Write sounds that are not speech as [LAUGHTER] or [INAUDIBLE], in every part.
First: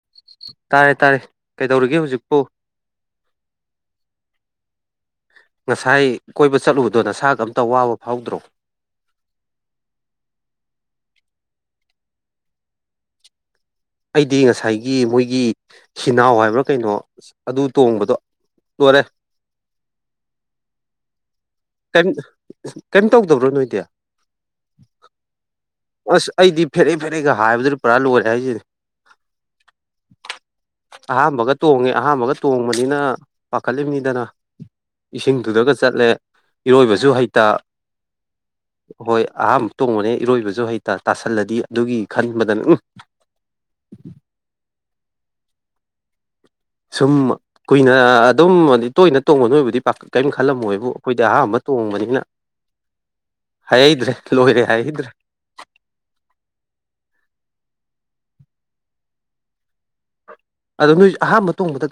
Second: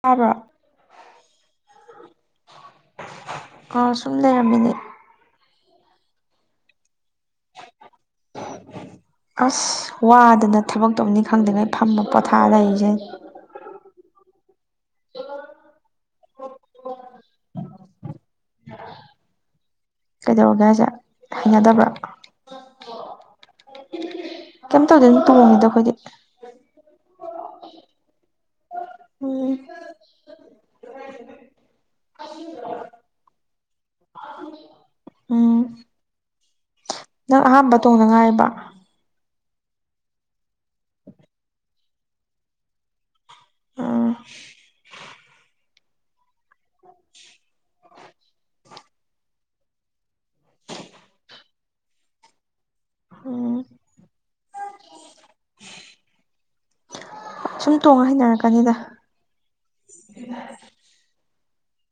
ꯇꯥꯕ꯭ꯔꯣ ꯇꯥꯔꯦ ꯇꯥꯔꯦ ꯀꯩꯗꯧꯔꯤꯒꯦ ꯍꯧꯖꯤꯛꯄꯨ ꯑ ꯁꯟ ꯂꯩꯦꯔꯕꯤꯅꯦ ꯉꯁꯥꯏ ꯀꯣꯏꯕ ꯆꯠꯂꯨꯕꯗꯣ ꯅꯁꯥꯒ ꯑꯝꯇ ꯋꯥꯕ ꯐꯥꯎꯗ꯭ꯔꯣ ꯑꯁ ꯋꯥꯗꯅ ꯊꯕꯛ ꯇꯧꯅꯤꯡ ꯈꯪꯗ꯭ꯉꯩ ꯐꯃ ꯄꯣꯊꯥ ꯂꯩꯔꯤꯁꯦ ꯑꯩꯗꯤ ꯉꯁꯥꯏꯒꯤ ꯃꯣꯏꯒꯤ ꯍꯤꯅꯥꯎ ꯍꯥꯏꯕ꯭ꯔꯥ ꯀꯩꯅꯣ ꯑꯗꯨ ꯇꯣꯡꯕꯗꯣ ꯇꯣꯔꯦ ꯀꯗꯧꯒꯖ ꯀꯔꯤꯝ ꯇꯧꯗꯕ꯭ꯔꯣ ꯅꯣꯏꯗꯤ ꯀꯩꯝ ꯇꯧꯗꯦ ꯑꯗꯨ ꯇꯣꯡꯉꯅꯤꯗ ꯑꯩꯈꯣꯏꯗꯤ ꯐꯔꯒ ꯍꯥꯏꯕꯗꯨꯔ ꯄꯨꯔꯥ ꯂꯔꯦꯁꯤ ꯎꯝ ꯑꯍꯥꯥꯟꯕꯒ ꯇꯣꯡꯉꯦ ꯑꯍꯥꯥꯟꯕꯒ ꯇꯣꯡꯕꯅꯤꯅ ꯄꯥꯈꯠꯂꯤꯕꯅꯤꯗꯅ ꯎꯝ ꯏꯁꯤꯡꯗꯨꯗꯒ ꯆꯠꯂꯦ ꯏꯔꯣꯏꯕꯁꯨ ꯅꯪ ꯍꯩꯇ ꯑꯍꯥꯟꯕ ꯇꯣꯡꯗ ꯉꯥꯏꯔꯤꯕ ꯍꯣꯏ ꯑꯍꯥꯥꯟꯕ ꯇꯣꯡꯕꯅꯦ ꯏꯔꯣꯏꯕꯁꯨ ꯍꯩꯇ ꯇꯥꯁꯜꯂꯗꯤ ꯑꯗꯨꯒꯤ ꯈꯟꯕꯗꯅ ꯎꯝ ꯑ ꯁꯨꯝ ꯀꯨꯏꯅ ꯑꯗꯨꯝꯗꯤ ꯇꯣꯏꯅ ꯇꯣꯡꯕ ꯅꯣꯏꯕꯨꯗꯤ ꯄ ꯀꯔꯤꯝ ꯈꯜꯂꯝꯃꯣꯏ ꯍꯥꯏꯕꯨ ꯑꯩꯈꯣꯏꯗꯤ ꯑꯍꯥꯟꯕ ꯇꯣꯡꯕꯅꯤꯅ ꯎꯝ ꯍꯥꯏꯩꯗ꯭ꯔꯦ ꯂꯣꯏꯔꯦ ꯍꯥꯏꯩꯗ꯭ꯔꯦ ꯇꯣꯡ ꯍꯅꯔꯛꯀꯅꯤꯗ ꯑꯗꯣ ꯅꯣꯏ ꯑꯍꯥꯟꯕ ꯇꯣꯡꯗ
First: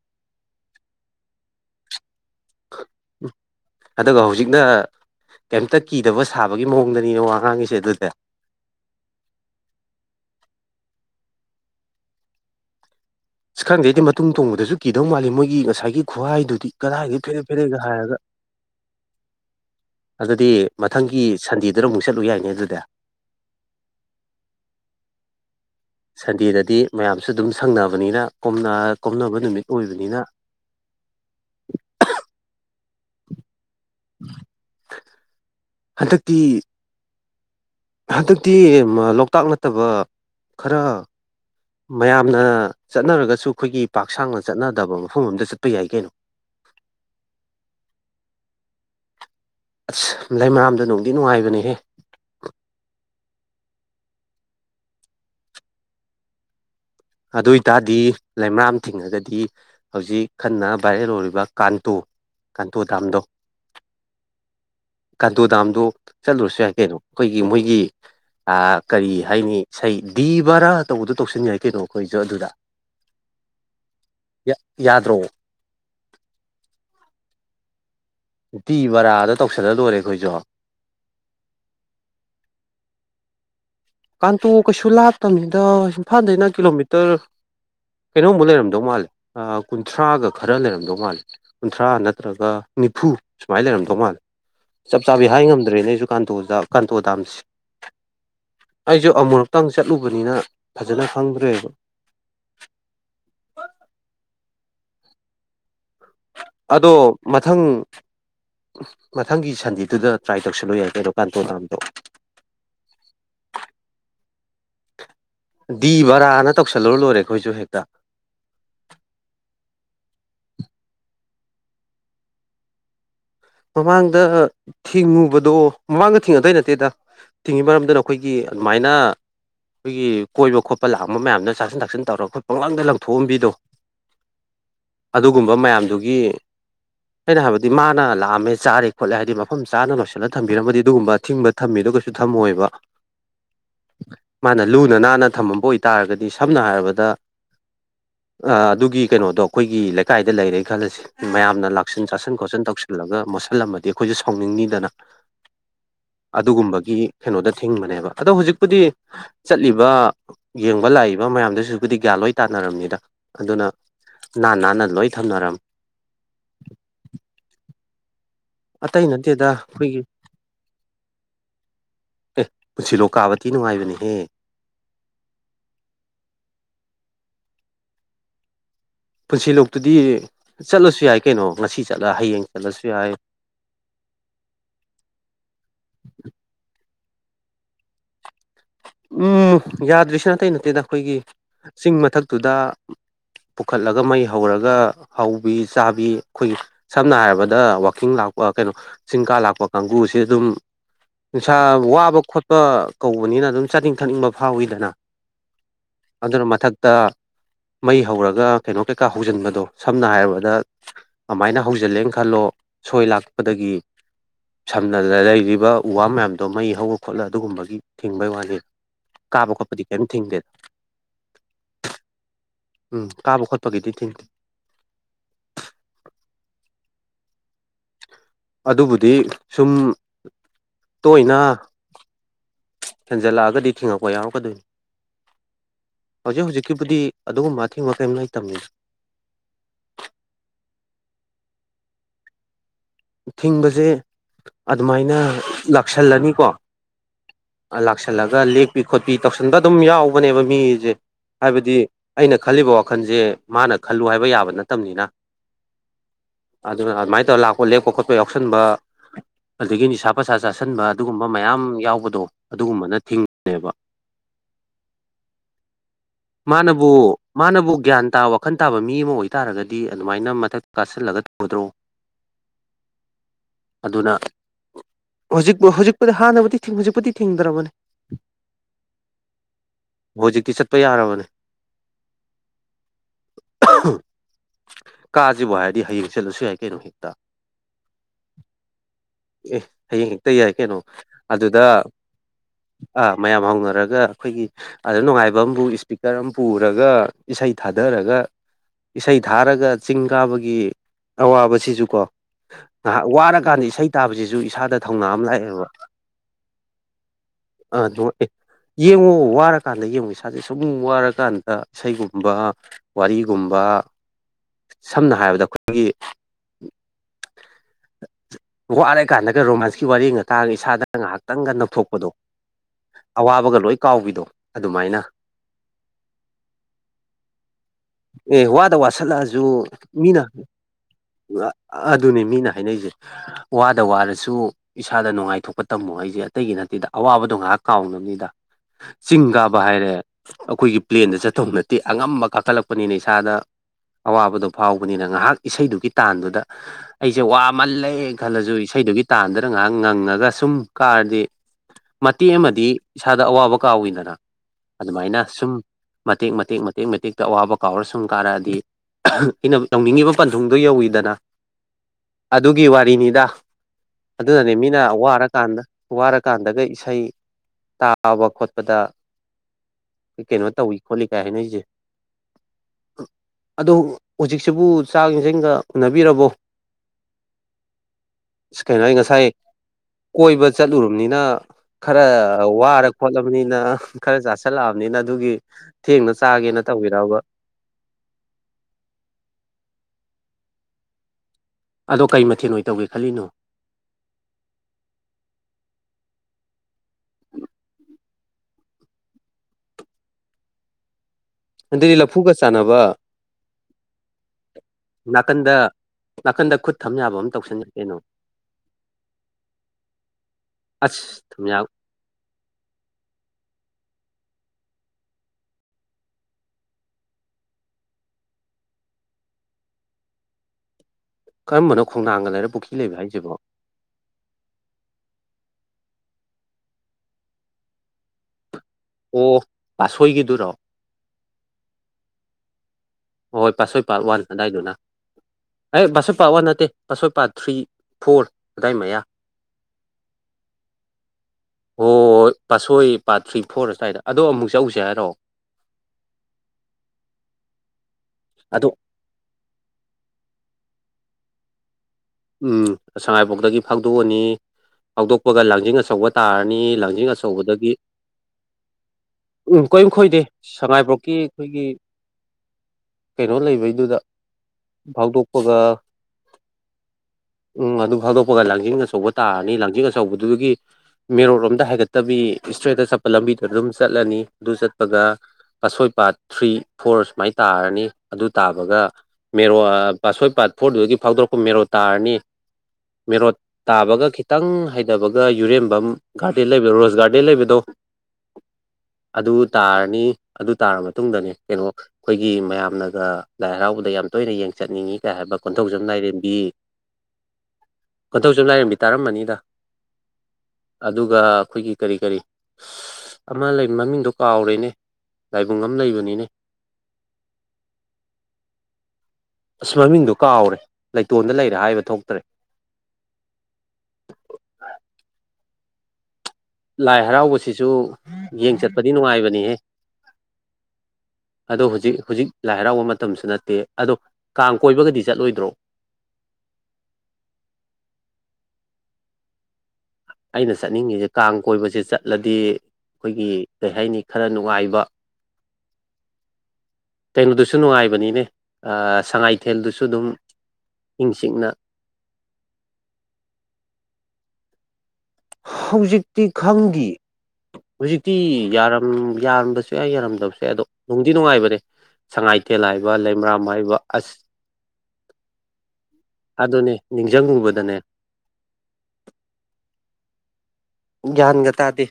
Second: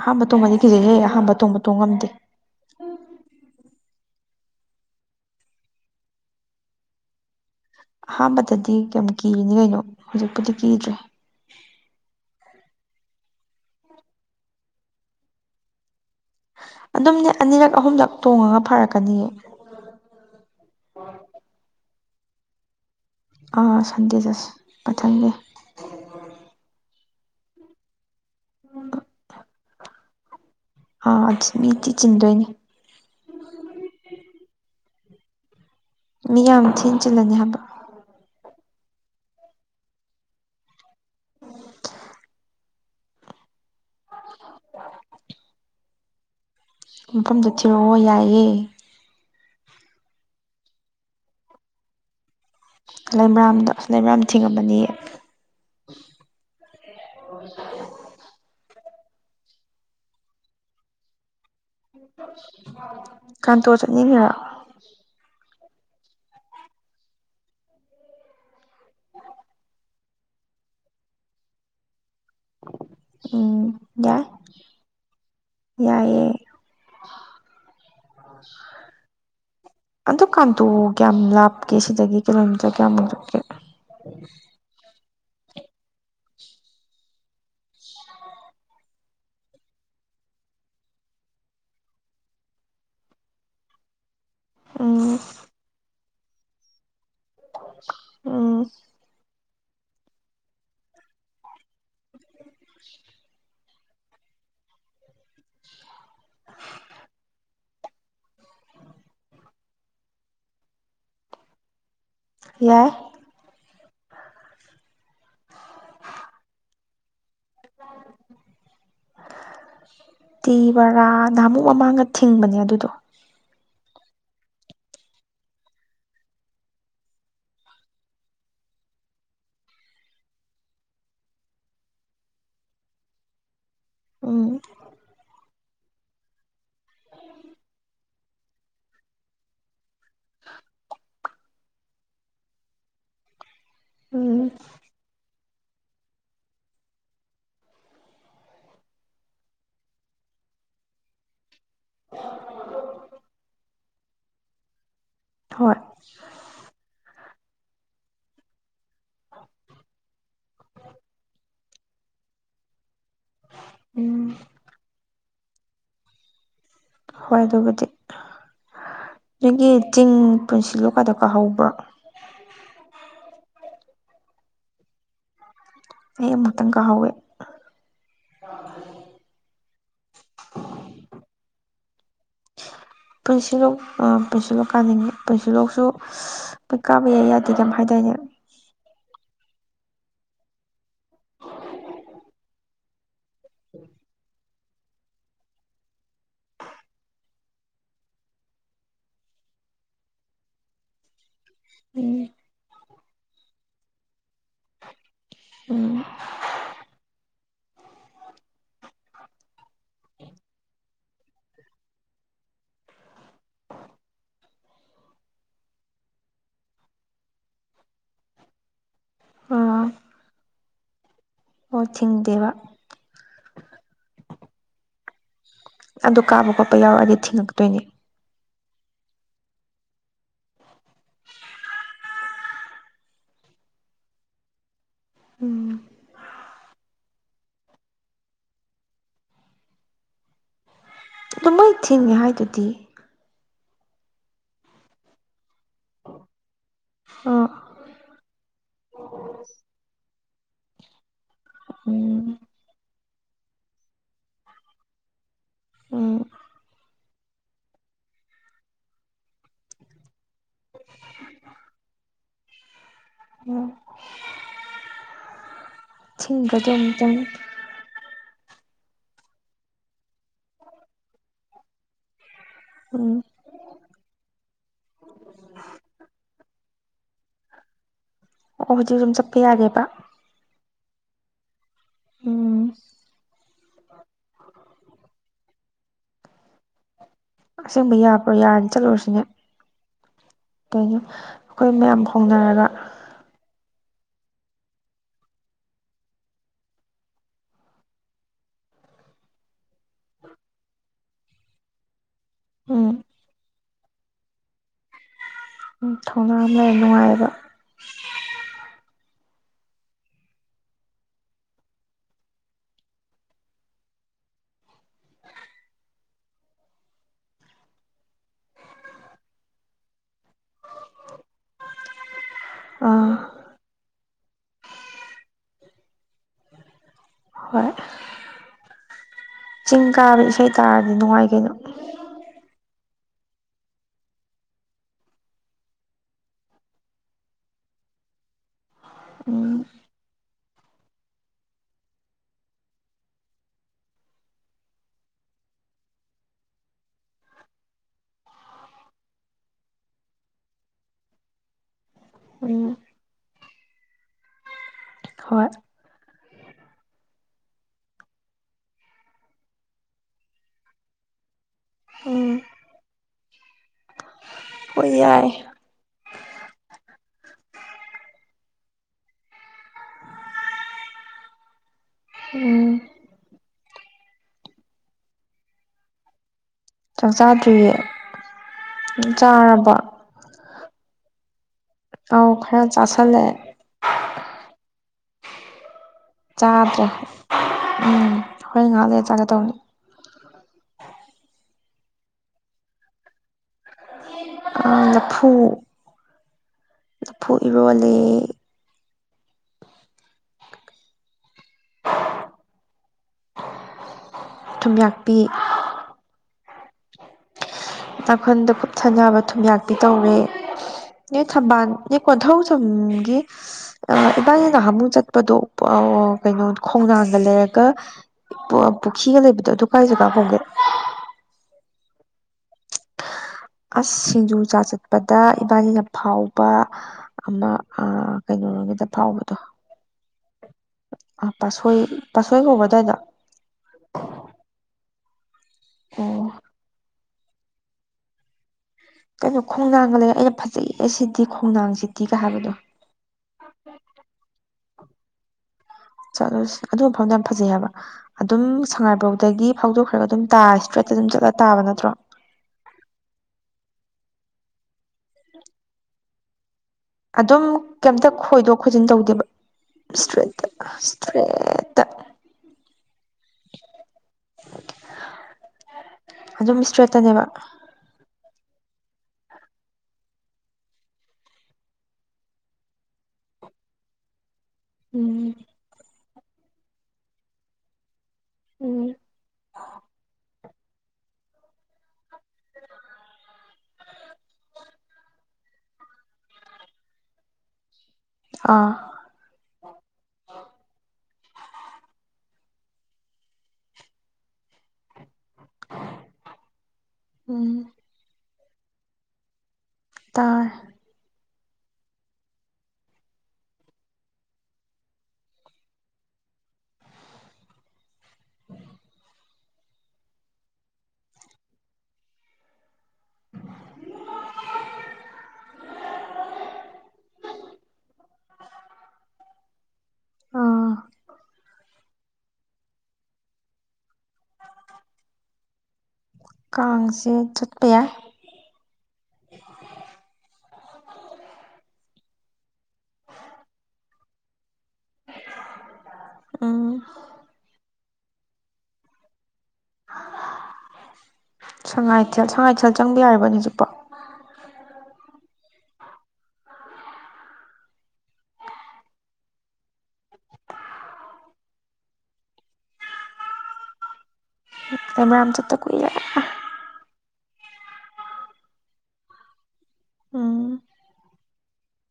ꯑꯍꯥꯝꯕ ꯇꯣꯡꯕꯗꯤ ꯀꯤꯖꯤꯛ ꯍꯦ ꯑꯍꯥꯝꯕꯇꯣꯡꯕ ꯇꯣꯡ ꯉꯝꯗꯦ ꯑꯣ ꯑꯗꯨꯒ ꯍꯧꯖꯤꯛꯅ ꯀꯩꯝꯇ ꯀꯤꯗꯕ ꯁꯥꯕꯒꯤ ꯃꯑꯣꯡꯗꯅꯤꯅꯦ ꯑꯉꯥꯡꯁꯤ ꯑꯍꯥꯟꯕꯗꯗꯤ ꯀꯌꯥꯝ ꯀꯤꯔꯤꯅꯤ ꯀꯩꯅꯣ ꯍꯧꯖꯤꯛꯄꯨꯗꯤ ꯀꯤꯗ꯭ꯔꯦ ꯁꯤ ꯈꯪꯗꯦꯩꯗꯤ ꯃꯇꯨꯡ ꯇꯣꯡꯕꯗꯁꯨ ꯀꯤꯗꯧ ꯃꯥꯜꯂꯤ ꯃꯣꯏꯒꯤ ꯉꯁꯥꯏꯒꯤ ꯈ꯭ꯋꯥꯏꯗꯨꯗꯤ ꯀꯗꯥꯏꯗꯒꯤ ꯑꯗꯨꯝꯅꯦ ꯐꯦꯔꯦ ꯑꯅꯤꯔꯛ ꯐꯦꯔꯦꯒ ꯑꯍꯨꯝꯂꯛ ꯍꯥꯏꯔꯒ ꯇꯣꯡꯉꯒ ꯐꯔꯛꯀꯅꯤꯌꯦ ꯑꯗꯨꯗꯤ ꯃꯊꯪꯒꯤ ꯁꯟꯗꯦꯗꯨꯗ ꯑꯃꯨꯛ ꯆꯠꯂꯨ ꯌꯥꯏꯅꯦ ꯑꯗꯨꯗꯤ ꯑꯥ ꯁꯟꯗꯦꯗꯁ ꯃꯊꯪꯒꯦ ꯁꯟꯗꯦꯗꯗꯤ ꯃꯌꯥꯝꯁꯨ ꯑꯗꯨꯝ ꯁꯪꯅꯕꯅꯤꯅ ꯀ ꯀꯣꯝꯅꯕ ꯅꯨꯃꯤꯠ ꯑꯣꯏꯕꯅꯤꯅ ꯑꯥ ꯑꯗꯨ ꯃꯤꯗꯤꯤ ꯆꯤꯟꯗꯣꯏꯅꯤ [UNINTELLIGIBLE] ꯍꯟꯗꯛꯇꯤ ꯃꯤ ꯌꯥꯝ ꯊꯤꯟ ꯆꯜꯂꯅꯤ ꯍꯟꯗꯛꯇꯤ ꯂꯣꯛꯇꯥꯛ ꯅꯠꯇꯕ ꯈꯔ ꯃꯌꯥꯝꯅ ꯆꯠꯅꯔꯒꯁꯨ ꯑꯩꯈꯣꯏꯒꯤ ꯄꯥꯛ ꯁꯥꯡꯅ ꯆꯠꯅꯗꯕ ꯃꯐꯝ ꯑꯝꯗ ꯆꯠꯄ ꯌꯥꯏ ꯀꯩꯅꯣ [UNINTELLIGIBLE] ꯃꯐꯝꯗ ꯊꯤꯔꯛꯑꯣ ꯌꯥꯏꯑꯦ ꯑꯁ ꯂꯩꯃꯔꯥꯝꯗꯣ ꯅꯨꯡꯗꯤ ꯅꯨꯡꯉꯥꯏꯕꯅꯤꯍꯦ ꯂꯩꯃꯔ꯭ꯔꯥꯝꯗ ꯂꯩꯃ꯭ꯔꯥꯝ ꯊꯤꯡꯉꯕꯅꯤ ꯑꯗꯨ ꯑꯣꯏꯇꯥꯔꯗꯤ ꯂꯩꯃ꯭ꯔꯥꯝ ꯊꯤꯡꯉꯒꯗꯤ ꯍꯧꯖꯤꯛ ꯈꯟꯅ ꯚꯥꯏꯔꯦꯜ ꯑꯣꯏꯔꯤꯕ ꯀꯥꯡꯇꯨ ꯀꯟꯗꯨꯗꯥꯝꯗ ꯀꯥꯟꯇꯣ ꯆꯠꯅꯤꯡꯉꯤꯔꯣ ꯀꯟꯗꯨ ꯗꯥꯝ ꯑꯗꯨꯣ ꯆꯠꯂꯨꯔꯁꯨ ꯌꯥ ꯍꯥꯏ ꯀꯩꯅꯣ ꯑꯩꯈꯣꯏꯒꯤ ꯃꯣꯏꯒꯤ ꯀꯔꯤ ꯍꯥꯏꯅꯤ ꯏꯁꯩ ꯗꯤ ꯕꯔꯥ ꯇꯧꯕꯗꯣ ꯇꯧꯁꯤꯟ ꯌꯥꯏ ꯀꯩꯅꯣ ꯑꯩꯈꯣꯏꯁꯨ ꯑꯗꯨꯗ ꯎꯝ ꯌꯥꯏ ꯌꯥꯗ꯭ꯔꯣ ꯌꯥꯏꯑꯦ ꯗꯤ ꯕꯔꯥꯗ ꯇꯧꯁꯜꯂ ꯂꯣꯏꯔꯦ ꯑꯗꯨ ꯑꯩꯈꯣꯏꯁꯨ ꯀꯥꯡꯇ ꯀꯌꯥꯝ ꯂꯥꯞꯀꯦ ꯁꯤꯗꯒꯤ ꯀꯔ ꯆ ꯀꯌꯥꯃ ꯆꯛꯦ ꯀꯥꯡꯇꯣꯛ ꯀꯩꯁꯨ ꯂꯥꯞꯇꯕꯅꯤꯗ ꯏꯝꯐꯥꯜꯗꯩꯅ ꯀꯤꯂꯣꯃꯤꯇꯔ ꯀꯩꯅꯣꯝꯕ ꯂꯩꯔꯝꯗꯧ ꯃꯥꯜꯂꯦ ꯀꯨꯟꯊ꯭ꯔꯥꯒ ꯈꯔ ꯂꯩꯔꯝꯗꯧ ꯃꯥꯜꯂꯦ ꯀꯨꯟꯊ꯭ꯔꯥ ꯅꯠꯇ꯭ꯔꯒ ꯅꯤꯐꯨ ꯁꯨꯃꯥꯏꯅ ꯂꯩꯔꯝꯗꯧ ꯃꯥꯜꯂꯦ ꯆꯞ ꯎꯝ ꯆꯥꯕꯤ ꯍꯥꯏ ꯉꯝꯗ꯭ꯔꯦꯅꯦ ꯑꯩꯁꯨ ꯀꯇꯣꯗ ꯀꯥꯟꯇꯣ ꯗꯥꯝ ꯎꯝ ꯑꯩꯁꯨ ꯑꯃꯨꯔꯛꯇꯪ ꯆꯠꯂꯨꯕꯅꯤꯅ ꯐꯖꯅ ꯈꯪꯗ꯭ꯔꯦꯕ [UNINTELLIGIBLE] ꯑꯗꯣ ꯃꯊꯪ ꯃꯊꯪꯒꯤ ꯁꯟꯗꯦꯗꯨꯗ ꯇ꯭ꯔꯥꯏ ꯇꯧꯁꯜꯂꯨ ꯌꯥꯏ ꯀꯩꯅꯣꯀꯥꯟ ꯇꯣꯅꯥꯝꯗꯣ ꯌꯥꯏ ꯗꯤ ꯕꯔꯥꯅ ꯇꯧꯁꯜꯂꯨꯔ ꯂꯣꯏꯔꯦ ꯑꯩꯣꯏꯁꯨ ꯍꯦꯛꯇ ꯇꯤ ꯕꯔꯥ ꯅꯍꯥꯃꯨꯛ ꯃꯃꯥꯡꯒ ꯊꯤꯡꯕꯅꯦ ꯑꯗꯨꯗꯣ ꯃꯃꯥꯡꯗ ꯊꯤꯡꯉꯨꯕꯗꯣ ꯃꯃꯥꯡꯗ ꯊꯤꯡꯉꯗꯏ ꯅꯠꯇꯦꯗ ꯊꯤꯡꯉꯤ ꯃꯔꯝꯗꯅ ꯑꯩꯈꯣꯏꯒꯤ ꯑꯗꯨ ꯃꯥꯏꯅ ꯑꯩꯈꯣꯏꯒꯤ ꯀꯣꯏꯕ ꯈꯣꯠꯄ ꯂꯥꯛꯑꯝꯕ ꯃꯌꯥꯝꯗ ꯆꯥꯁꯤꯟ ꯇꯥꯁꯤꯟ ꯇꯧꯔꯒ ꯑꯩꯈꯣꯏ ꯄꯪꯂꯥꯡꯗ ꯂꯪꯊꯣꯛꯑꯝꯕꯤꯗꯣ ꯎꯝ ꯑꯗꯨꯒꯨꯝꯕ ꯃꯌꯥꯝꯗꯨꯒꯤ ꯑꯩꯅ ꯍꯥꯏꯕꯗꯤ ꯃꯥꯅ ꯂꯥꯛꯑ ꯃꯦ ꯆꯥꯔꯦ ꯈꯣꯠꯂꯦ ꯍꯥꯏꯕꯗꯤ ꯃꯐꯝ ꯆꯥꯅ ꯂꯣꯏꯁꯤꯜꯂ ꯊꯝꯕꯤꯔꯝꯃꯗꯤ ꯑꯗꯨꯒꯨꯝꯕ ꯑꯊꯤꯡꯕ ꯊꯝꯃꯤꯗꯨꯒꯁꯨ ꯊꯝꯃꯣꯏꯕ ꯎꯝ ꯃꯥꯅ ꯂꯨꯅ ꯅꯥꯟꯅ ꯊꯝꯃꯝꯕ ꯑꯣꯏꯇꯥꯥꯔꯒꯗꯤ ꯁꯝꯅ ꯍꯥꯏꯔꯕꯗ [UNINTELLIGIBLE] ꯑꯗꯨꯒꯤ ꯀꯩꯅꯣꯗꯣ ꯑꯩꯈꯣꯏꯒꯤ ꯂꯩꯀꯥꯏꯗ ꯂꯩꯔꯦ ꯈꯜꯂꯁꯦ ꯃꯌꯥꯝꯅ ꯂꯥꯛꯁꯤꯟ ꯆꯥꯁꯤꯟ ꯈꯣꯠꯆꯤꯟ ꯇꯧꯁꯤꯜꯂꯒ ꯃꯣꯠꯁꯤꯜꯂꯝꯃꯗꯤ ꯑꯩꯈꯣꯏꯁꯨ ꯁꯥꯎꯅꯤꯡꯅꯤꯗꯅ ꯍꯣꯏ ꯑꯗꯨꯒꯨꯝꯕꯒꯤ ꯀꯩꯅꯣꯗ ꯊꯤꯡꯕꯅꯦꯕ ꯑꯗꯣ ꯍꯧꯖꯤꯛꯄꯨꯗꯤ ꯆꯠꯂꯤꯕ ꯌꯦꯡꯕ ꯂꯥꯛꯏꯕ ꯃꯌꯥꯝꯗ ꯍꯧꯖꯤꯛꯄꯗꯤ ꯒ꯭ꯌꯥꯟ ꯂꯣꯏ ꯇꯅꯔꯝꯅꯤꯗ ꯑꯗꯨꯅ ꯎꯝ ꯅꯥꯟꯅ ꯂꯣꯏ ꯊꯔꯝꯃꯤ ꯍꯣꯏ ꯑꯗꯨꯒꯕꯨꯗꯤ ꯅꯠꯇꯦꯗ ꯅꯣꯏꯒꯤ ꯑꯩꯈꯣꯏꯒꯤ ꯆꯤꯡ ꯄꯨꯟꯁꯤꯂꯣ ꯀꯗ ꯀꯥꯍꯧꯕ꯭ꯔ ꯄꯨꯟꯁꯤꯂꯣ ꯀꯥꯕꯗꯤꯤ ꯅꯨꯡꯉꯥꯏꯕꯅꯤꯍꯦ ꯑꯩ ꯑꯃꯨꯛꯇꯪ ꯀꯥꯍꯧꯋꯦ ꯁꯤꯂꯣꯛꯇꯨꯗꯤ ꯆꯠꯂꯁꯨ ꯌꯥꯏ ꯀꯩꯅꯣ ꯉꯁꯤ ꯆꯠꯂ ꯍꯌꯦꯡ ꯆꯠꯂꯁꯨ ꯌꯥꯏ ꯄꯨꯟꯁꯤꯂꯣꯛ ꯄꯨꯟꯁꯤꯂꯣꯛ ꯀꯥꯅꯤꯡꯉꯤ ꯄꯨꯟꯁꯤꯂꯣꯛꯁꯨ ꯀꯥꯕ ꯌꯥꯏ ꯌꯥꯗꯦ ꯀꯩꯝ ꯍꯥꯏꯗꯥꯏꯅꯦ ꯎꯝ ꯌꯥꯗ꯭ꯔꯤꯁꯨ ꯅꯅꯥꯇꯩ ꯅꯠꯇꯦꯗ ꯑꯩꯈꯣꯏꯒꯤ ꯆꯤꯡ ꯃꯊꯛꯇꯨꯗ ꯄꯨꯈꯠꯂꯒ ꯃꯩ ꯍꯧꯔꯒ ꯍꯧꯕꯤ ꯆꯥꯕꯤ ꯑꯩꯈꯣꯏꯒꯤ ꯁꯝꯅ ꯍꯥꯏꯔꯕꯗ ꯋꯥꯋꯥꯛꯀꯤꯡ ꯂꯥꯛꯄ ꯀꯩꯅꯣ ꯆꯤꯡꯀꯥ ꯂꯥꯛꯄ ꯀꯥꯡꯕꯨꯁ ꯑꯗꯨꯝ ꯅꯨꯡꯁꯥ ꯋꯥꯕ ꯎꯝ ꯈꯣꯠꯄ ꯀꯧꯕꯅꯤꯅ ꯑꯗꯨꯝ ꯆꯥꯅꯤꯡ ꯊꯛꯅꯤꯡꯕ ꯐꯥꯎꯋꯤꯗꯅ ꯎꯝ ꯑꯗꯨꯅ ꯃꯊꯛꯇ ꯃꯩ ꯍꯧꯔꯒ ꯀꯩꯅꯣ ꯀꯩꯀꯥ ꯍꯧꯖꯤꯟꯕꯗꯣ ꯁꯝꯅ ꯍꯥꯏꯔꯕꯗ ꯑꯗꯨꯃꯥꯏꯅ ꯍꯧꯖꯤꯜꯂꯦꯅ ꯈꯜꯂꯣ ꯁꯣꯏ ꯂꯥꯛꯄꯗꯒꯤ ꯁꯝꯅ ꯂꯩꯔꯤꯕ ꯎ ꯋꯥ ꯃꯌꯥꯝꯗꯣ ꯃꯩ ꯍꯧꯔ ꯈꯣꯠꯂ ꯑꯗꯨꯒꯨꯝꯕꯒꯤ ꯊꯤꯡꯕꯩ ꯋꯥꯅꯤ ꯀꯥꯕ ꯈꯣꯠꯄꯗꯤ ꯑꯥ ꯀꯩꯝ ꯊꯤꯡꯗꯦꯗ ꯑꯣ ꯊꯤꯡꯗꯦꯕ ꯎꯝ ꯀꯥꯕꯈꯠ ꯄꯒꯤꯗꯤ ꯊ ꯑꯗꯨ ꯀꯥꯕ ꯈꯣꯠꯄ ꯌꯥꯎꯔꯛꯑꯗꯤ ꯊꯤꯡꯉꯛꯇꯣꯏꯅꯦ ꯑꯗꯨꯕꯨꯗꯤ ꯁꯨꯝ ꯇꯣꯏꯅ ꯍꯦꯟꯖꯜꯂꯛꯑꯒꯗꯤ ꯊꯤꯡꯉꯛꯄ ꯌꯥꯎꯔꯛꯀꯗꯣꯏꯅꯤ ꯎꯝ ꯑꯩ ꯍꯧꯖꯤꯛꯀꯤꯕꯨꯗꯤ ꯑꯗꯨꯒꯨꯝꯕ ꯑꯊꯤꯡꯕ ꯀꯔꯤꯝꯇ ꯂꯩ ꯇꯝꯃꯤ ꯑꯗꯨ ꯃꯩ ꯊꯤꯟꯉꯦ ꯍꯥꯏꯗꯨꯗꯤ ꯊꯤꯡꯕꯁꯦ ꯑꯗꯨꯃꯥꯏꯅ ꯂꯥꯛꯁꯜꯂꯅꯤꯀꯣ ꯑꯥ ꯂꯥꯛꯁꯜꯂꯒ ꯂꯦꯛꯄꯤ ꯈꯣꯠꯄꯤ ꯇꯧꯁꯟꯕ ꯑꯗꯨꯝ ꯌꯥꯎꯕ ꯅꯦꯕ ꯃꯤꯁꯦ ꯍꯥꯏꯕꯗꯤ ꯎꯝ ꯑꯩꯅ ꯈꯜꯂꯤꯕ ꯋꯥꯈꯜ ꯈꯟꯁꯦ ꯃꯥꯅ ꯈꯜꯂꯨ ꯍꯥꯏꯕ ꯌꯥꯕ ꯅꯠꯇꯕꯅꯤꯅ ꯎꯝ ꯑꯗꯨꯅ ꯑꯗꯨꯃꯥꯏꯅ ꯇꯧꯔ ꯂꯥꯛꯄ ꯑꯣꯠ ꯂꯦꯛꯄ ꯈꯣꯠꯄ ꯌꯥꯎꯁꯟꯕ ꯑꯗꯒꯤ ꯅꯤꯁꯥ ꯄꯁꯥ ꯆꯥꯥꯁꯟꯕ ꯑꯗꯨꯒꯨꯝꯕ ꯃꯌꯥꯝ ꯌꯥꯎꯕꯗꯣ ꯑꯗꯨꯒꯨꯝꯕ ꯅꯠꯇꯦ ꯎꯝ ꯊꯤꯡꯕ ꯊꯤꯡꯗ꯭ꯔꯗꯤ ꯑꯃꯨꯛꯇꯪ ꯃꯥꯅꯕꯨ ꯃꯥꯅꯕꯨ ꯒ꯭ꯌꯥꯟ ꯋꯥꯈꯟ ꯇꯥꯕ ꯃꯤ ꯑꯃ ꯑꯣꯏꯇꯥꯥꯔꯒꯗꯤ ꯑꯗꯨꯃꯥꯏꯅ ꯃꯊꯛꯇ ꯀꯥꯁꯤꯜꯂꯒ ꯇꯧꯒꯗ꯭ꯔꯣ ꯎꯝ ꯑꯗꯨꯅ ꯍꯧꯖꯤꯛ ꯍꯧꯖꯤꯛꯄꯨꯗꯤ ꯍꯥꯟꯅꯕꯨꯗꯤ ꯍꯧꯖꯤꯛꯄꯨꯗꯤ ꯊꯤꯡꯗ꯭ꯔꯕꯅꯤ ꯑꯣ ꯍꯧꯖꯤꯛ ꯁꯨꯝ ꯆꯠꯄ ꯌꯥꯒꯦꯕ ꯄꯄ ꯌꯥꯔꯕꯅꯦ ꯎꯝ ꯀꯥꯁꯤꯕꯨ ꯍꯥꯏꯔꯗꯤ ꯍꯌꯦꯡ ꯆꯠꯂꯁꯨ ꯌꯥꯏ ꯀꯩꯅꯣ ꯍꯦꯛꯇ ꯑꯁꯦꯡꯕ ꯌꯥꯕ꯭ꯔꯣ ꯌꯥꯔꯅꯤ ꯆꯠꯂꯨꯔꯁꯤꯅꯦ ꯑꯦ ꯍꯌꯦꯡ ꯍꯦꯛꯇ ꯌꯥꯏ ꯀꯩꯅꯣ ꯑꯗꯨꯗ ꯑꯩꯈꯣꯏ ꯃꯌꯥꯝ ꯍꯧꯅꯔꯒ ꯑꯥ ꯃꯌꯥꯝ ꯍꯧꯅꯔꯒ ꯑꯩꯈꯣꯏꯒꯤ ꯑꯗꯨ ꯅꯨꯡꯉꯥꯏꯕ ꯑꯃꯕꯨ ꯏꯁꯄꯤꯀꯔ ꯑꯃ ꯄꯨꯔꯒ ꯏꯁꯩ ꯊꯥꯗꯔꯒ ꯏꯁꯩ ꯊꯥꯔꯒ ꯆꯤꯡ ꯀꯥꯕꯒꯤ ꯑꯋꯥꯕꯁꯤꯁꯨ ꯀꯣ ꯎꯝ ꯉꯍꯥꯛ ꯋꯥꯔꯀꯥꯟꯗ ꯏꯁꯩ ꯇꯥꯕꯁꯤꯁꯨ ꯏꯁꯥꯗ ꯊꯧꯅꯥ ꯑꯃ ꯂꯥꯛꯑꯦ ꯊꯧꯅꯥ ꯂꯩ ꯅꯨꯡꯉꯥꯏꯕ ꯌꯦꯡꯉꯣꯑꯣ ꯋꯥꯔꯀꯥꯟꯗ ꯌꯦꯡꯉꯨꯁꯦ ꯏꯁꯥꯁꯦ ꯁꯨꯝꯨꯡ ꯋꯥꯔꯀꯥꯟꯗ ꯏꯁꯩꯒꯨꯝꯕ ꯋꯥꯔꯤꯒꯨꯝꯕ ꯁꯝꯅ ꯍꯥꯏꯔꯕꯗ ꯑꯩꯈꯣꯏꯒꯤ ꯋꯥꯔꯀꯥꯟꯗꯒ ꯔꯣꯃꯥꯟꯁꯀꯤ ꯋꯥꯔꯤ ꯉ ꯇꯥꯔꯒ ꯏꯁꯥꯗ ꯉꯥꯏꯍꯥꯛꯇꯪꯒ ꯅꯧꯊꯣꯛꯄꯗꯣ ꯑꯥ ꯑꯋꯥꯕꯒ ꯂꯣꯏ ꯀꯥꯎꯕꯤꯗꯣ ꯑꯗꯨꯃꯥꯏꯅ ꯍꯣꯏ ꯑꯦ ꯋꯥꯗ ꯋꯥꯁꯠꯂꯛꯑꯁꯨ ꯆꯤꯡ ꯀꯥꯕ ꯃꯤꯅ ꯏꯁꯩ ꯇꯥꯔꯗꯤ ꯅꯨꯡꯉꯥꯏ ꯀꯩꯅꯣ ꯑꯗꯨꯅꯤ ꯃꯤꯅ ꯍꯥꯏꯅꯩꯁꯦ ꯋꯥꯗ ꯋꯥꯗꯁꯨ ꯏꯁꯥꯗ ꯅꯨꯡꯉꯥꯏꯊꯣꯛꯄ ꯇꯝꯃꯣ ꯑꯩꯁꯦ ꯑꯇꯩꯒꯤ ꯅꯠꯇꯦꯗ ꯑꯋꯥꯕꯗꯣꯉꯥꯏ ꯀꯥꯎꯅꯕꯅꯤꯗ ꯆꯤꯡ ꯀꯥꯕ ꯎꯝ ꯍꯥꯏꯔꯦ ꯑꯩꯈꯣꯏꯒꯤ ꯄ꯭ꯂꯦꯟꯗ ꯆꯠꯇꯧꯕ ꯅꯠꯇꯦ ꯑꯉꯝꯕ ꯀꯥꯈꯠꯂꯛꯄꯅꯤꯅꯦ ꯏꯁꯥꯗ ꯑꯋꯥꯕꯗꯣ ꯐꯥꯎꯕꯅꯤꯅ ꯉꯥꯏꯍꯥꯛ ꯏꯁꯩꯗꯨꯒꯤ ꯇꯥꯟꯗꯨꯗ ꯑꯩ ꯁꯦ ꯋꯥꯃꯜꯂꯦ ꯈꯜꯂꯁꯨ ꯏꯁꯩꯗꯨꯒꯤ ꯇꯥꯟꯗꯅ ꯉꯥꯏꯍꯥꯛ ꯉꯪꯉꯒ ꯁꯨꯝ ꯀꯥꯔꯗꯤ ꯃꯇꯦꯛ ꯑꯃꯗꯤ ꯎꯝ ꯏꯁꯥꯗ ꯑꯋꯥꯕ ꯀꯥꯎꯋꯤꯗꯅ ꯑꯗꯨꯃꯥꯏꯅ ꯍꯣꯏ ꯁꯨꯝ ꯃꯇꯦꯛ ꯃꯇꯤꯦꯛ ꯃꯇꯦꯛ ꯃꯇꯤꯦꯛꯇ ꯑꯋꯥꯕ ꯀꯥꯎꯔ ꯁꯨꯝ ꯀꯥꯔꯛꯑꯗꯤ ꯑꯩꯅ ꯇꯧꯅꯤꯡꯉꯤꯕ ꯄꯟꯊꯨꯡꯗꯣ ꯌꯧꯋꯤꯗꯅ ꯎꯝ ꯑꯗꯨꯒꯤ ꯋꯥꯔꯤꯅꯤꯗ ꯑꯗꯨꯅꯅꯦ ꯍꯣꯏ ꯃꯤꯅ ꯌꯥꯏ ꯋꯥꯔꯀꯥꯟꯗ ꯋꯥꯔ ꯀꯥꯟꯗꯒ ꯏꯁꯩ ꯇꯥꯕ ꯈꯣꯠꯄꯗ ꯀꯩꯅꯣ ꯇꯧꯏ ꯈꯣꯠꯂꯤ ꯀꯥꯏ ꯍꯥꯏꯅꯁꯦ ꯎꯝ ꯑꯣ ꯍꯧꯖꯤꯛꯁꯤꯕꯨ ꯆꯥꯛ ꯌꯦꯁꯤꯡꯒ ꯎꯅꯕꯤꯔꯕꯣ ꯆꯥꯛ ꯆꯥꯗ꯭ꯔꯤꯌꯦ ꯀꯩꯅꯣ ꯑꯩ ꯉꯁꯥꯏ ꯆꯥꯔꯕ ꯀꯣꯏꯕ ꯆꯠꯂꯨꯔꯕꯅꯤꯅ ꯈꯔ ꯋꯥꯔ ꯈꯣꯠꯂꯕꯅꯤꯅ ꯈꯔ ꯆꯥꯥꯁꯜꯂꯛꯑꯅꯤ ꯅꯤꯂꯗꯨꯒꯒꯤ ꯆꯥꯗ꯭ꯔꯦ ꯎꯝ ꯍꯣꯏ ꯉꯥꯂꯦ ꯆꯥꯒꯗꯧꯕꯅꯤ ꯑꯗꯣ ꯀꯩ ꯃꯊꯦꯜ ꯑꯣꯏ ꯇꯧꯒꯦ ꯈꯜꯂꯤꯅꯣ ꯂꯐꯨ ꯂꯐꯨ ꯏꯔꯣꯜꯂꯤ ꯍꯟꯗꯅꯤ ꯂꯐꯨꯒ ꯆꯥꯟꯅꯕ ꯊꯨꯝꯌꯥꯛꯄꯤ ꯀꯟꯗ ꯈꯨꯠ ꯊꯝ ꯌꯥꯕ ꯑꯃ ꯇꯧꯁꯤꯟꯈ꯭ꯔꯀꯦ ꯅꯥꯈꯟꯗ ꯀꯨꯞꯊꯅꯕ ꯊꯨꯝꯌꯥꯛꯇꯤ ꯇꯧꯋꯦ ꯑꯁ ꯅꫭꯏ ꯊꯨꯝꯌꯥꯛ ꯊꯕꯥꯜ ꯅꫭꯏ ꯀꯣꯟꯊꯧꯖꯝꯝꯒꯤ ꯏꯕꯥꯅꯤ ꯅꯍꯥꯃꯨꯛ ꯆꯠꯄꯗꯣ ꯀꯩꯅꯣ ꯈꯣꯡꯅꯥꯡꯒ ꯂꯩꯔꯒ ꯄꯨꯈꯤꯒ ꯂꯩꯕꯗꯣ ꯑꯗꯨ ꯀꯥꯏ ꯖꯒ ꯀꯧꯒꯦ ꯀꯔꯝꯕꯅꯣ ꯈꯣꯡꯅꯥꯡꯒ ꯂꯩꯔ ꯄꯨꯈ꯭ꯔꯤ ꯂꯩꯕ ꯍꯥꯏꯁꯤꯕꯣ ꯑꯁ ꯁꯤꯡꯖꯨ ꯆꯥ ꯆꯠꯄꯗ ꯏꯕꯥꯅꯤꯅ ꯐꯥꯎꯕ ꯑꯃ ꯑ ꯀꯩꯅꯣ ꯗ ꯐꯥꯎꯕꯗꯣ ꯑꯣ ꯄꯥꯠꯁꯣꯏꯒꯤꯗꯨꯔꯣ ꯑ ꯄꯥꯠꯁꫭꯏ ꯄꯥꯠꯁꯣꯏ ꯀꯧꯕ꯭ꯔ ꯑꯗꯥꯏꯗꫭ ꯍꯣꯏ ꯄꯥꯠꯁꯣꯏ ꯄꯥꯠ ꯋꯥꯟ ꯑꯗꯥꯏꯗꯨꯅ ꯑꯦ ꯄꯥꯠꯁꯣꯏ ꯑꯣ ꯄꯥꯠ ꯋꯥꯟ ꯅꯠꯇꯦ ꯄꯥꯠꯁꯣꯏ ꯄꯥꯠ ꯊ꯭ꯔꯤ ꯐꯣꫪ ꯑꯗꯥꯏ ꯃꯌꯥ ꯀꯩꯅꯣ ꯈꯣꯡꯅꯥꯡꯒ ꯂꯩꯔ ꯑꯩꯅ ꯐꯖꯩꯌꯦ ꯁꯤꯗꯤ ꯈꯣꯡꯅꯥꯡ ꯁꯤꯇꯤꯒ ꯍꯣꯏ ꯍꯥꯏꯕꯗꯣ ꯄꯥꯠꯁꯣꯏ ꯄꯥꯠ ꯊ꯭ꯔꯤ ꯐꯣꯔ ꯑꯁ꯭ꯋꯥꯏꯗ ꯑꯗꯣ ꯑꯃꯨꯛ ꯆꯠꯎꯁꯦ ꯍꯥꯏꯔꯣ ꯆꯠꯂꯁꯤ ꯑꯗꯨ ꯃꯐꯝꯗꫭ ꯌꯥꯝ ꯐꯖꯩ ꯍꯥꯏꯕ ꯑꯗꯨꯝ ꯑꯗꯣ ꯁꯉꯥꯏꯕ꯭ꯔꯧꯗꯒꯤ ꯐꯥꯎꯗꯣꯛꯈ꯭ꯔꯒ ꯑꯗꯨꯝ ꯇꯥ ꯏꯁꯇ꯭ꯔꯦꯠꯇ ꯑꯗꯨꯝ ꯆꯠꯂ ꯇꯥꯕ ꯅꯠꯇ꯭ꯔꯣ ꯎꯝ ꯁꯉꯥꯏꯄꯣꯛꯒꯤ ꯐꯥꯎꯗꯣꯛꯑꯅꯤ ꯐꯥꯎꯗꯣꯛꯄꯒ ꯂꯥꯡꯖꯤꯡ ꯑꯆꯧꯕ ꯇꯥꯔꯅꯤ ꯂꯥꯡꯖꯤꯡ ꯑꯗꯨꯝ ꯑꯆꯧꯕꯗꯒꯤ ꯀꯩꯝꯇ ꯈꯣꯏꯗꯣꯛ ꯈꯣꯏꯖꯤꯟ ꯇꯧꯗꯦꯕ ꯎꯝ ꯀꯩꯝ ꯈꯣꯏꯗꯦ ꯏꯁꯇ꯭ꯔꯦꯠꯇ ꯁꯉꯥꯏꯕ꯭ꯔꫭꯛꯀꯤ ꯑꯩꯈꯣꯏꯒꯤ ꯏꯁꯇ꯭ꯔꯦꯠꯇ ꯀꯩꯅꯣ ꯂꯩꯕꯩꯗꯨꯗ ꯐꯥꯎꯗꯣꯛꯄꯒ ꯑꯗꯨꯝ ꯏꯁꯇ꯭ꯔꯦꯠꯇꯅꯦꯕ ꯎꯝ ꯑꯗꯨ ꯐꯥꯗꯣꯛꯄꯒ ꯂꯥꯡꯖꯤꯡ ꯑꯆꯧꯕ ꯇꯥꯔꯅꯤ ꯂꯥꯡꯖꯤꯡ ꯑꯆꯧꯕꯗꯨꯒꯤ ꯃꯦꯔꯣꯠ ꯔꯣꯝꯗ ꯍꯥꯏꯒꯠꯇꯕꯤ ꯏꯁꯇ꯭ꯔꯦꯠꯇ ꯆꯠꯄ ꯂꯝꯕꯤꯗ ꯑꯗꯨꯝ ꯆꯠꯂꯅꯤ ꯑꯗꯨ ꯆꯠꯄꯒ ꯎꯝ ꯄꯥꯠꯁꯣꯏ ꯄꯥꯠ ꯊ꯭ꯔꯤ ꯐꯣꫪ ꯁꯨꯃꯥꯏ ꯇꯥꯔꯅꯤ ꯑꯗꯨ ꯇꯥꯕꯒ ꯎꯝ ꯃꯦꯔꯣꯠ ꯄꯥꯠꯁꯣꯏ ꯄꯥꯠ ꯐꯣꫪꯗꯨꯗꯒꯤ ꯐꯥꯎꯗꯣꯔꯛꯄ ꯃꯦꯔꯣꯠ ꯇꯥꯔꯅꯤ ꯃꯦꯔꯣꯠ ꯇꯥꯕꯒ ꯈꯤꯇꯪ ꯍꯩꯊꯕꯒ ꯌꯨꯔꯦꯝꯕꯝ ꯒꯥꫪꯗꯦꯟ ꯂꯩꯕ ꯔꯣꯁ ꯒꯥꯗꯦꯟ ꯂꯩꯕꯗꯣ ꯑꯥ ꯑꯗꯨ ꯇꯥꯔꯅꯤ ꯑꯗꯨ ꯇꯥꯔꯕ ꯃꯇꯨꯡ ꯃꯇꯨꯡꯗꯅꯦ ꯀꯩꯅꯣ ꯑꯩꯈꯣꯏꯒꯤ ꯃꯌꯥꯝꯅꯒ ꯂꯥꯏ ꯍꯔꯥꯎꯕꯗ ꯌꯥꯝ ꯇꯣꯏꯅ ꯌꯦꯡ ꯆꯠꯅꯤꯡꯉꯤ ꯀꯥꯏ ꯍꯥꯏꯕ ꯀꯣꯟꯊꯧꯖꯝ ꯂꯥꯏ ꯂꯥꯏꯔꯦꯝꯕꯤ ꯎꯝ ꯀꫭꯟꯊꯧꯖꯝ ꯂꯥꯏꯔꯦꯝꯕꯤ ꯇꯥꯔꯝꯃꯅꯤꯗ ꯇꯥꯔꯦ ꯑꯗꯨꯒ ꯑꯩꯈꯣꯏꯒꯤ ꯀꯔꯤ ꯀꯔꯤ ꯑꯃ ꯂꯩ ꯃꯃꯤꯡꯗꯣ ꯀꯥꯎꯔꯦꯅꯦ ꯂꯥꯏꯕꯨꯡ ꯑꯃ ꯂꯩꯕꯅꯤꯅꯦ ꯑꯁ ꯃꯃꯤꯡꯗꯣ ꯀꯥꯎꯔꯦ ꯂꯩꯇꯣꯟꯗ ꯂꯩ ꯍꯥꯏꯕ ꯊꯣꯛꯇ꯭ꯔꯦ ꯂꯥꯏ ꯍꯔꯥꯎꯕꯁꯤꯁꯨ ꯌꯦꯡ ꯆꯠꯄꯗꯤ ꯅꯨꯡꯉꯥꯏꯕꯅꯤꯍꯦ ꯑꯥ ꯑꯗꯣ ꯍꯧꯖꯤꯛ ꯍꯧꯖꯤꯛ ꯂꯥꯏ ꯍꯔꯥꯎꯕ ꯃꯇꯝꯁꯨ ꯅꯠꯇꯦ ꯑꯗꯣ ꯀꯥꯡ ꯀꯣꯏꯕꯒꯗꯤ ꯆꯠꯂꯣꯏꯗ꯭ꯔꯣ ꯀꯥꯡꯁꯦ ꯆꯠꯄ ꯌꯥꯏ ꯑꯩꯅ ꯆꯠꯅꯤꯡꯉꯤꯁꯦ ꯀꯥꯡ ꯀꯣꯏꯕꯁꯦ ꯆꯠꯂꯗꯤ ꯑꯩꯈꯣꯏꯒꯤ ꯀꯩ ꯍꯥꯏꯅꯤ ꯈꯔ ꯅꯨꯡꯉꯥꯏꯕ ꯎꯝ ꯀꯩꯅꯣꯗꯨꯁꯨ ꯅꯨꯡꯉꯥꯏꯕꯅꯤꯅꯦ ꯑꯁꯉꯥꯏ ꯊꯦꯜꯗ ꯁꯨ ꯑꯗꯨꯨꯝ ꯏꯪ ꯆꯤꯛꯅ ꯁꯉꯥꯏꯊꯦꯜ ꯁꯉꯥꯏꯊꯦꯜ ꯆꯪꯕ ꯌꯥꯔꯤꯕꯅꯦ ꯍꯧꯖꯤꯛꯄꯣ ꯍꯧꯖꯤꯛꯇꯤ ꯈꯪꯗꯤꯌꯦ ꯍꯧꯖꯤꯛꯇꯤ ꯌꯥꯔꯝ ꯌꯥꯔꯝꯕꯁꯨ ꯌꯥꯏ ꯌꯥꯔꯝꯗꯕꯁꯨ ꯌꯥꯏ ꯑꯗꯣ ꯅꯨꯡꯗꯤ ꯅꯨꯡꯉꯥꯏꯕꯅꯦ ꯁꯉꯥꯏꯊꯦꯜ ꯍꯥꯏꯕ ꯂꯩꯃꯔꯥꯝ ꯍꯥꯏꯕ ꯑꯁ ꯂꯩꯃꯔꯥꯝ ꯆꯠꯇ ꯀꯨꯏꯔꯦ ꯅꯤꯡꯖꯪꯉꯨꯕꯗꯅꯦ ꯎꯝ ꯒ꯭ꯌꯥꯟ ꯒ ꯇꯥꯗꯦ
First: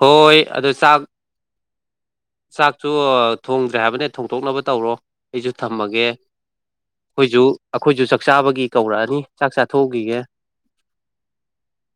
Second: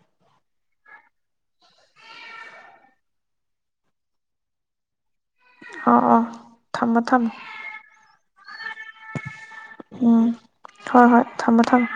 ꯍꯣꯏ ꯑꯗꯣ ꯆꯥꯛ ꯆꯥꯛꯁꯨ ꯊꯣꯡꯗ꯭ꯔꯦ ꯍꯥꯏꯕꯅꯦ ꯊꯣꯡꯗꯣꯛꯅꯕ ꯇꯧꯔꯣ ꯑꯩꯁꯨ ꯑꯣ ꯊꯝꯃꯒꯦ ꯑꯣ ꯊꯝꯃꯣ ꯊꯝꯃꯣ ꯑꯩꯈꯣꯏꯁꯨ ꯑꯩꯈꯣꯏꯁꯨ ꯆꯥꯛꯆꯥꯥꯕꯒꯤ ꯀꯧꯔꯛꯑꯅꯤ ꯆꯥꯛꯆꯥꯥ ꯊꫭꯛꯎꯈꯤꯒꯦ ꯎꯝ ꯍꯣꯏ ꯍꯣꯏ ꯊꯝꯃꯣ ꯊꯝꯃꯣ